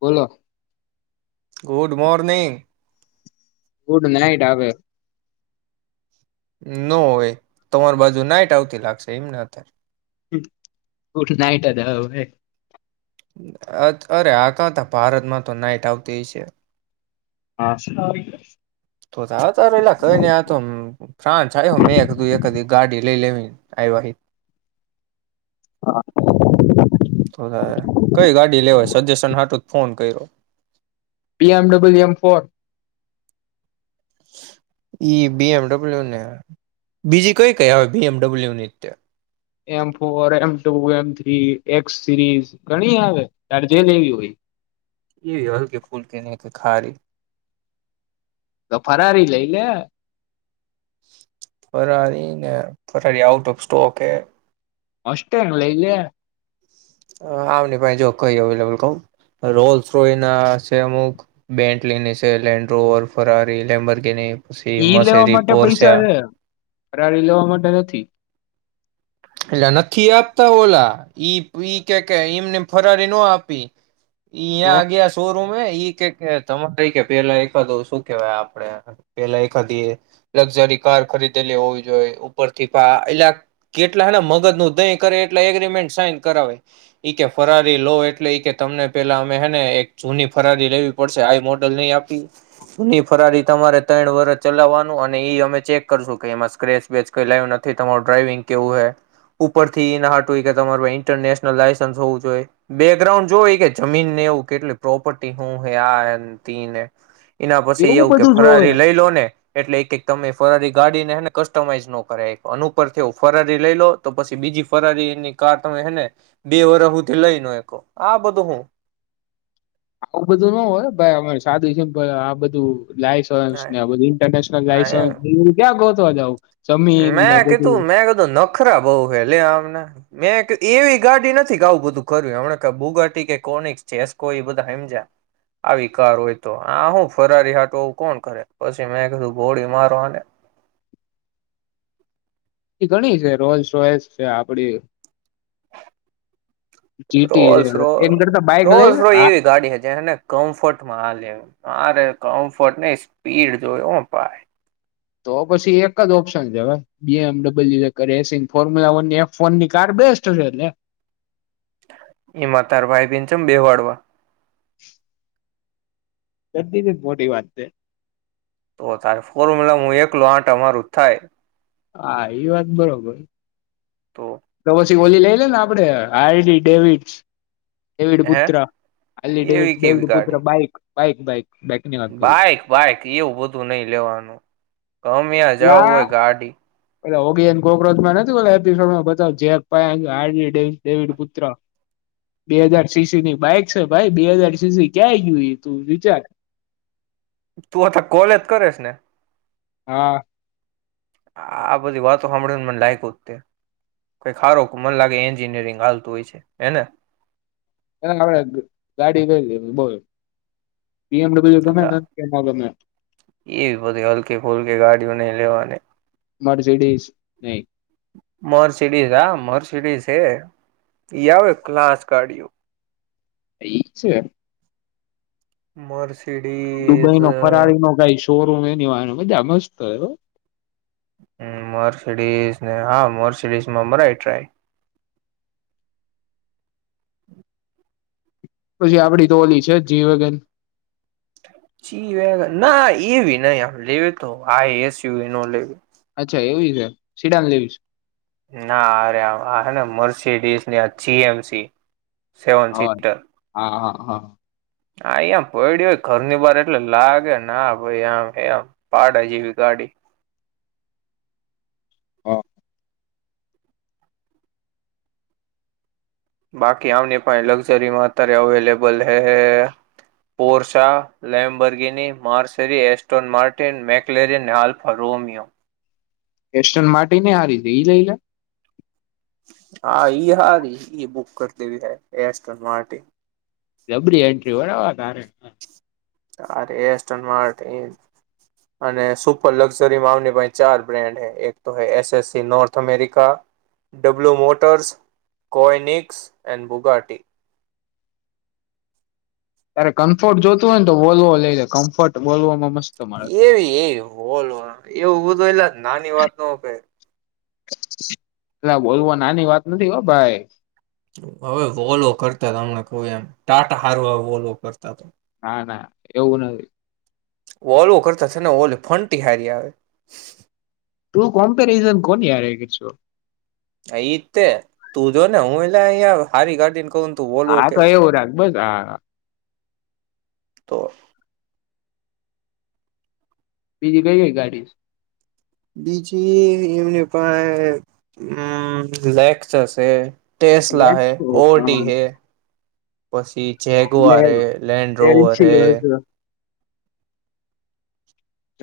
બોલો good morning good ન નાઈટા આવે ન હોય તમાર બાજુ નાઈટ આવતી લાગશે એમને અત્યારે ઉઠ નાઈટ હોય હવે અરે આ કાતા ભારતમાં તો નાઈટ આવતી છે. હા સર તો ત એેલા કઈ ને આતો ફ્રાન્સ આ મેં એક એકધી ગાડી લઈ લેવી આઈ વાહિત કઈ ગાડી લેવાય સજેશન હાટું ફોન કર્યો B M W M four ઈ બીએમડબલ્યુ ને બીજી કઈ કઈ આવે બીએમડબલ્યુની M four M two M three X series ઘણી આવે ચાર જે લેવી હોય એ એવી હલ કે ફૂલ કેને કે ખારી તો ફરારી લઈ લે ફરારી ને ફરરી આઉટ ઓફ સ્ટોક એ અસ્ટેંગલે આમની પાહે જો કઈ અવેલેબલ કવુ રોલો ના છે અમુક બેલી છે land rover Ferrari Lamborghini ઈ લેવા માટે પૈસા છે ફરાડી લેવા માટે નથી. એટલે નથી આપતા ઓલા ઈ ઈ કે કે એમને ફરારી ન આપી તો ઈયા આગયા શોરૂમ ઇ કે કે તમારે કે પેલા એકાદું શું કેવાય આપે આપડે એકાદી લક્ઝરી કાર ખરીદેલી હોવી જોઈ ઉપરકા એટલે કે એટલા હેને મગજ નું દહી કરે એટલે એગ્રીમેન્ટ સાઈન કરાવે ઈ કે ફરારી લો એટલે ઈ કે તમને પેલા અમે હેને એક જૂની ફરરી લેવી પડશે આ મોડલ નહી આપી જૂની ફરારી તમારે ત્રણ વર ચલાવવાનું અને એ અમે ચેક કરશું કે એમાં સ્ક્રેચ વેચ કઈ લાવું નથી તમારું ડ્રાઈવિંગ કેવું હે ઉપરથી એના હાટુ કે તમાર ઇન્ટરનેશનલ લાયસન્સ હોવું જોઈએ બેકગ્રઉન્ડ જો કે જમીનને એવું કેટલી પ્રોપર્ટી હું હૈ આને એના પછી એવું કે બધું જોવે ફરારી લઈ લો ને એટલે એક એક તમે ફરારી ગાડીને કસ્ટમાઈઝ નો કરે અનુ ઉપર ફરારી લઈ લો તો પછી બીજી ફરારીની કાર તમે હેને બે વરષ સુધી લઈ ન હકો આ બધું હું આવું બધું ના હોય ભાઈ અમારે સાડી સિમ્પલ આ બધું લાયસન્સ ને આ બધૂ ઇન્ટરનેશનલ લાઈસેન્સ એયુ ક્યા ગોતવા જાઉ મેં કીધું મેં કીધું નખરા બઉ હે લે અમને મેં એવી ગાડી નથી કે આવું બધું કર્યું હમ બુગાટી કે કોરનીક છે ઇસ્કો એ બધા હમજાય આવી કાર હોય તો આ હું ફરારી હાટ એ કોણ કરે પછી મેં કીધું ગોળી મારો આને એ ઘણી છે રોયલ્સ રોયલ્સ છે આપડી જીટી રોલ્સ એમ કરતા બાઈક લઈ રોલ્સ રો હા એવી ગાડી હ જેને કમ્ફર્ટમાં હાલે એમ મારે કમ્ફર્ટ નને સ્પીડ જોય હું ભાઈ તો પછી એક જ ઓપ્શન છે હવે બી એમ ડબ્લીયું એકજ એસી ફોર્મ્યુલા વ એ ફોન ની કાર બેસ્ટશે એટલે એમાં તાર ભાઈબીંચમ બેહાડવા [inaudible] કરદીધીને મોટી વાત છે. તો તારે ફોર્મ્યુલા હું એકલો આતો અમારું થાય. હા એ વાત બરોબર તો [inaudible] તી ઓલી લઈ લે ને, આપડે હળવી ડેવિડસ. ડેવિડ હે પુત્ર અલી ડેવિડ એવી ડેવિડ કેવી પુત્ર ગાડી બાઈક બાઈક બાઈક. બાઈક ની વાત કરું છું બાઈક બાઈક એવું બધું નઈ લેવાનું ગમ્યા જાઉ, હો ગાડી [unintelligible] [unintelligible] બ ડેવિડ પુત્ર બે હાજર સી સી ની બાઈક છે ભાઈ બે હજાર સી સી ક્યાં ગયું તું વિચાર તું આ તો કોલેજ કરેસ ને હા. આ બધી વાતો હંમભળીને મને લાયકુજ તે કઈ ખારો મને લાગે એન્જિનિયરિંગ હાલતું હોયસે હેને. એ [unintelligible] ગાડી જોઈતી હોય તો બોલ. ગા એવી બધી હલકી ફુલકી ગાડીઓ, નઈ લેવાને. મર્સિડીઝ નહી. મર્સિડીસ હા, મર્સિડીસ હે ઈ આવે ક્લાસ ગાડીઓ. ઈ છે. મર્સિડીઝ દુબઈ નો ફરારી નો ગાઈશ. શોરૂમ એની બધા મસ્ત હહો. મર્સિડીઝ ને હા મર્સિડીસ માં મરાય ટ્રાય. પછી આપડી તો ઓલી છે જ જીવગન. ચી ના એવી નહી લે તો આ એસયુ ન લે અચ્છા એવી છે, સીડાન લેવી છે. ના અરે આ આ હે ને મર્સિડીસ ની, આ જી એમ સી. હો, હા હા હા હા, અ પડી હોય ઘરની બાર એટલે લાગેને ભાઈ આમમ પાડા જેવી ગાડી. હ. બાકી આમની પા લક્ઝરીમાં અત્યારે અવેલેબલ હ Porsche, Lamborghini, Maserati, Aston, Martin, McLaren, Alfa, Romeo. કેસ્ટન માટે ને આ રીતે ઈ લઈ લે. હા ઈ હારી ઈ બુક કરી. દેવી હ એરસ્ટલ માટે ડબલી એન્ટ્રી બરાબર તારે આ એસ્ટર્ અને સુપર લક્ઝરી મા ચાર બ્રેન્ડ એક તો એસ સ C, North America, W motors, કોનિક્સ એ બુગાટી. ત્યારે કમ્ફર્ટ જોતું હોય ને તો બોલવો લઈ લે કમ્ફર્ટ બોલવામાં મસ્ત. મળે એવી એ બોલ એ ઉભું તો એટલે નાની વાત ન કે એ બોલવો નાની વાત નથી. હો ભાઈ! હવે વોલો કરતા હમને કોઈ એમ, ટાટા હારવા વોલો કરતા, તો ના ના એવું નથી. ઓલોવો કરતા છે, ને ઓલે ફંટી હારી આવે. તું કમ્પરિઝન કો હું. હ તે તું જો ને હું એલા હારી ગ્ટન કું હા તો એવું રાખ બસ. હા તો બીજી કઈ ગઈ ગાડી બીજી એમને પણ, હમ લેકહશે હે ટેસ્લા હૈ, ઓડી હૈ. પછી જેગવાર હે લેન્ડ રોવર હે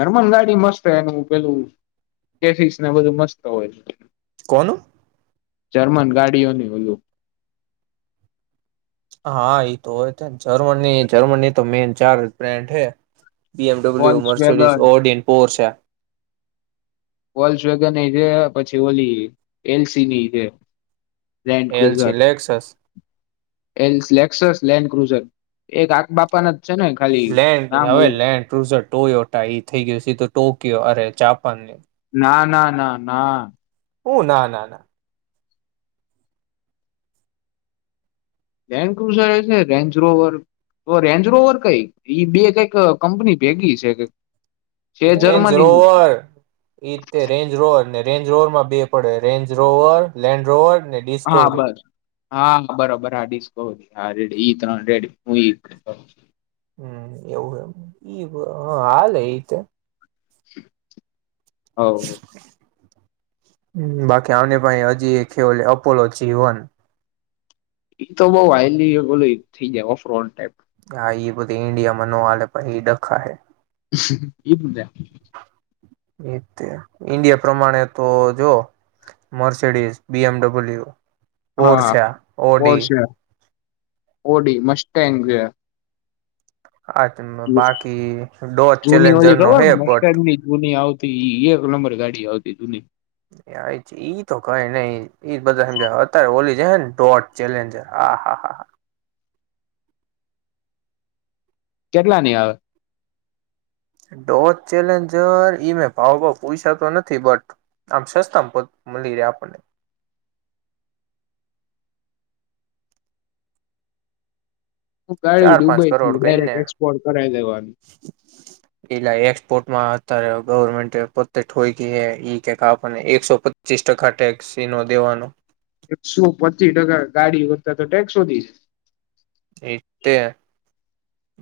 જર્મન ગાડી મસ્ત એનું પેલું ચેજીશ બધું મસ્ત હોય કોનું જર્મન ગાડીઓની ઓલુ હા એ તો હોય છે જર્મન જર્મનની તો મેન ચાર બ્રેન્ડ હે B M Volkswagen W Audi અને પોરશાં વોકસ વેગનની છે પછી ઓલી એલસીની છે Land Cruiser LC Lexus Land Cruiser એક આ બાપાના છે ને ખાલી લેડ નામ હવે અલગ લેન્ડ ક્રુઝર ટોયટા એ થઈ ગયું તો ટ ક અરે જાંપાન ના ના ના ના હું ના ના ના લેન્ડ ક્રુઝર છે રેન્જરોવર તો રેન્જરોવર કઈક ઈ બે કઈક કંપની ભેગી છે છે રેન્જ જર્મનીની રોવર એતે રેન્જ રોવર ને રેન્જ રોવરમા બે પડે રેન્જ રોવર લેન્ડ રોવર ને હા ડિસ્કવરી બસ હા બરોબર હા ડિસ્કવ હ રેડી ઈ ત્રણ રેડી હું હમ એવુમ હ હાલે ઇયતે [inaudible] હાઉ બાકી આને પાહે હજી એક હે ઓલી અપોલો જીવન ઈ તો બઉ હાયલી બોલુ થઈ જાય ઓફ રોડ ટાઈપ હા ઈ બધી ઇન્ડિયામા નો હાલે એ પહી ડખા હે ઈ જ ને એ તે ઈન્ડિયા પ્રમાણે તો જો મર્સડીઝ બી એમ ડબલ્યુ હા પોરસા ઓડી પોર્સ છે ઓડી મસ્ટેંગ હા બાકી ડો જૂની ચેલેન્જર ઓલી નો ખબર હે પણ બટ મસ્ટેંગની જૂની આવતી એક નંબર ગાડી આવતી જૂની છે ઈ તો કઈ નઈ એ બધા હજયા અત્યારે ઓલી છે ને ડોટ ચેલેન્જર આ હા હા હા હા કેટલાની આવે ડો ચેલેન્જર ઈ મે ભાવ ભાવ પૂયસા તો નથી બટ આમ સસ્તામા મળી રહે આપણને હું ગાડી ચાર પાંચ દુબઈ કરોડ થી કઈને ડાયરેક્ટ એક્સપોર્ટ કરાવી દેવાની એલા એસપોર્ટમા ત્યારે ગવર્મેન્ટ પોતે ઠોયઈ કે આપણને એકસો પચીસ ટકા ટેક્સ એનો દેવાનો એકસો પચી ટકા ગાડી કરતા તો ટેક્સ વધી છે એ તે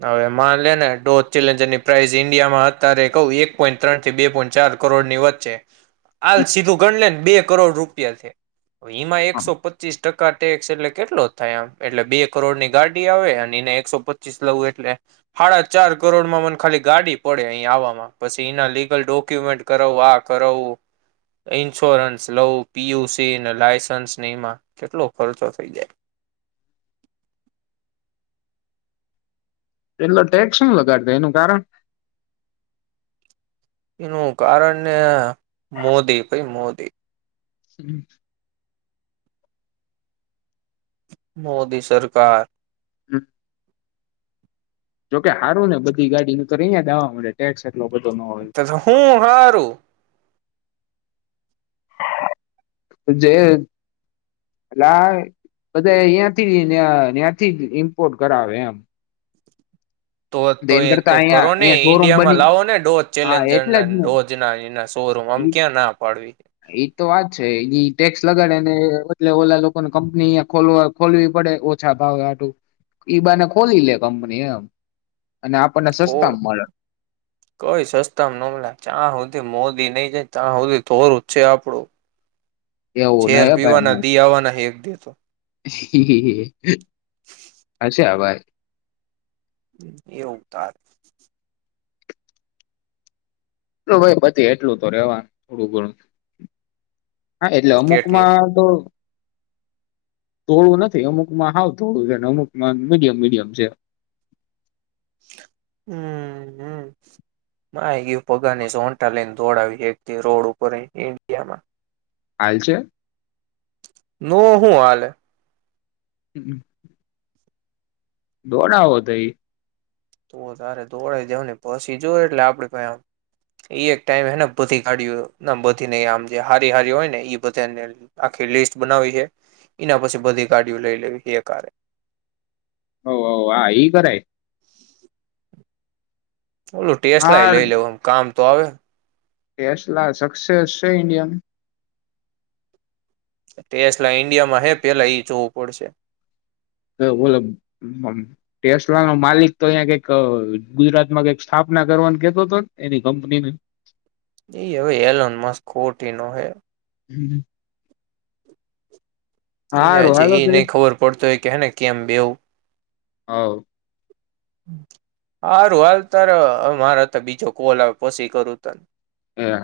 હવે માનલેને ડો ચેલેજરની પ્રાાઈઝ ઈન્ડિયામા અત્યારે ક એક પોઈન્ટ ત્રણ થી બે પોઈન્ટ ચાર કરોડ ની વચ્ચે હાલ જાય સીધું ગણ લે બે કરોડ રૂપિયાથી હવે ઈમા હા એકસો પચીસ ટકા કા ટેક્સ એટલે કેટલો થાય આમ એટલે બે કરોડ ની ગાડી આવે એને એકસો પચીસ લવુ એટલે સાાડા ચાર કરોડમા મને ખાલી ગાડી પડે અહી પછી એના લીગલ ડોક્યુમેન્ટ કરું આ કરું ઈન્સ્યોરન્સ લ પીયુસી લસન્સને એમા કેટલો ખર્ચો થઈ જાય એટલો ટેક્સ શું લગાડતા એનુ કારણ નુ કારણ મોદી ભૈઈ મોદી હમ [inaudible] મોદી સરકાર હમ જોકે હારું ને બધી ગાડીનુ તો યાદ આવા મળે ટેક્સ એટલો બધો ન હોય તો હું હારું જેટ લાગ બધા અયાથી અ અયાથી ત્યાથી ઇમ્પોર્ટ કરાવે એમ તો તો એન એ કરતા તો અહીંયા કરો ને અહીંયા શોરૂમ ઈન્ડિયામા બની લાવો ને ડોઝ હા ચેલેન્જર એટલે ના જ ને ડોઝ ના શોરૂમ આમ ઈ ક્યાં ના પાડવી એઈ તો વાત છે એ ટેક્સ લગાડે ને એટલે ઓલા લોકોને કંપની અ ખોલવા ખોલવી પડે ઓછા ભાવે હાટુ ઈબાને ખોલી લે કંપની એમ અને આપણને કો સસ્તામાં મળે કોઈ સસ્તા નમ ચા સુધી મો દી નહી જાય તા હુધિ તોરું છે આપણું એવું નહી ભાઈ એક દી તો [unintelligible] હીહી હશે હવે [unintelligible] એ ઉતાર જો ભઈ બધે એટલું તો રેવાનું થોડું ઘણું હા એટલે અમુક કેટલું માં તો થોડું નથી અમુકમાં હાવ થોડું છે અને અમુકમાં મીડિયમ મીડિયમ છે હમ હમ [unintelligible] લઈને દોડાવયે એક રોડ ઉપર ઇન્ડિયામાં હાલ છે નો હું આલે હમ દોડાઓ તઈ તો તારે દોડઈ જાવ ને પછી જો એટલે આપડી પાહે એક ટાઈમ હેને બધી ગાડીઓ ના બધી નઈ આમ જે હારી હારી હોય ને ઈ બધાને આખી લિસ્ટ બનાવી હે એના પછી બધી ગાડીઓ લઈ લેવી એક હારે હવહવ આ ઈ કરાય ઓલું ટેસલાઈ આ લઇ લેવુ કામ તો અવે ટેસ્લા સક્સેસ છે ઇન્ડિયાનું ટેસ્ટલા ઈન્ડિયામાં હે પહેલા એ જોવું પડશે [unintelligible] ટેસ્લા નો માલિક તો અંયા કઈક ગુજરાત માં કઈક સ્થાપના કરવાનું કેતો તોને એની કંપનીનુ એ હવે એલોન માસ ખોતી નો હે હમ એને આજે એ નહી ખબર પડતો હોય કે હેને કેમ બેવું હવ હારું હાલ તાર મારે તો બીજો કોલ આવે પછી કરું તન એ હા